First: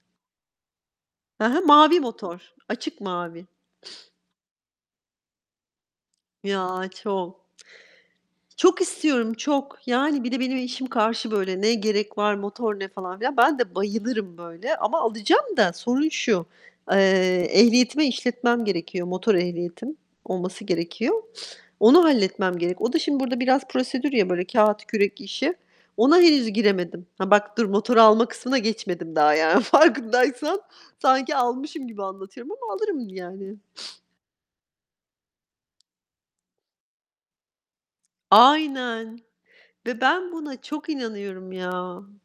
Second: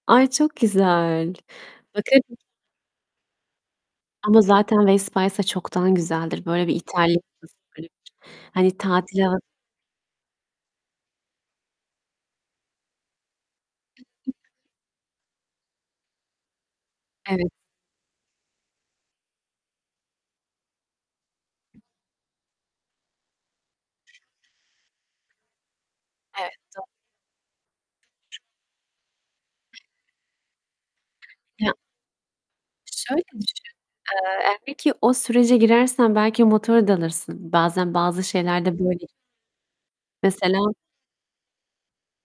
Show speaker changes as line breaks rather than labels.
Ay, çok güzel.
Hı hı, mavi
[unintelligible]
motor. Açık mavi.
Ama zaten Vespa'ysa çoktan güzeldir. Böyle bir
Ya,
İtalya
çok.
[unintelligible] hani,
Çok
tatil
istiyorum,
[unintelligible]
çok. Yani bir de benim eşim karşı böyle; "Ne gerek var, motor ne?" falan filan. Ben de bayılırım böyle. Ama alacağım da sorun şu: Eee,
Evet.
ehliyetime işletmem gerekiyor, motor ehliyetim olması gerekiyor. Onu halletmem gerek. O da şimdi burada biraz prosedür ya, böyle kağıt, kürek işi. Ona henüz
Evet, doğ
giremedim. Ha, bak dur, motoru alma kısmına geçmedim daha yani farkındaysan. Sanki
Ya
almışım gibi anlatıyorum ama alırım
Şöyle
yani.
düşün, eee, [unintelligible] o sürece girersen belki motoru da alırsın. Bazen bazı şeyler de böyle
Aynen ve ben buna
Mesela
çok inanıyorum ya.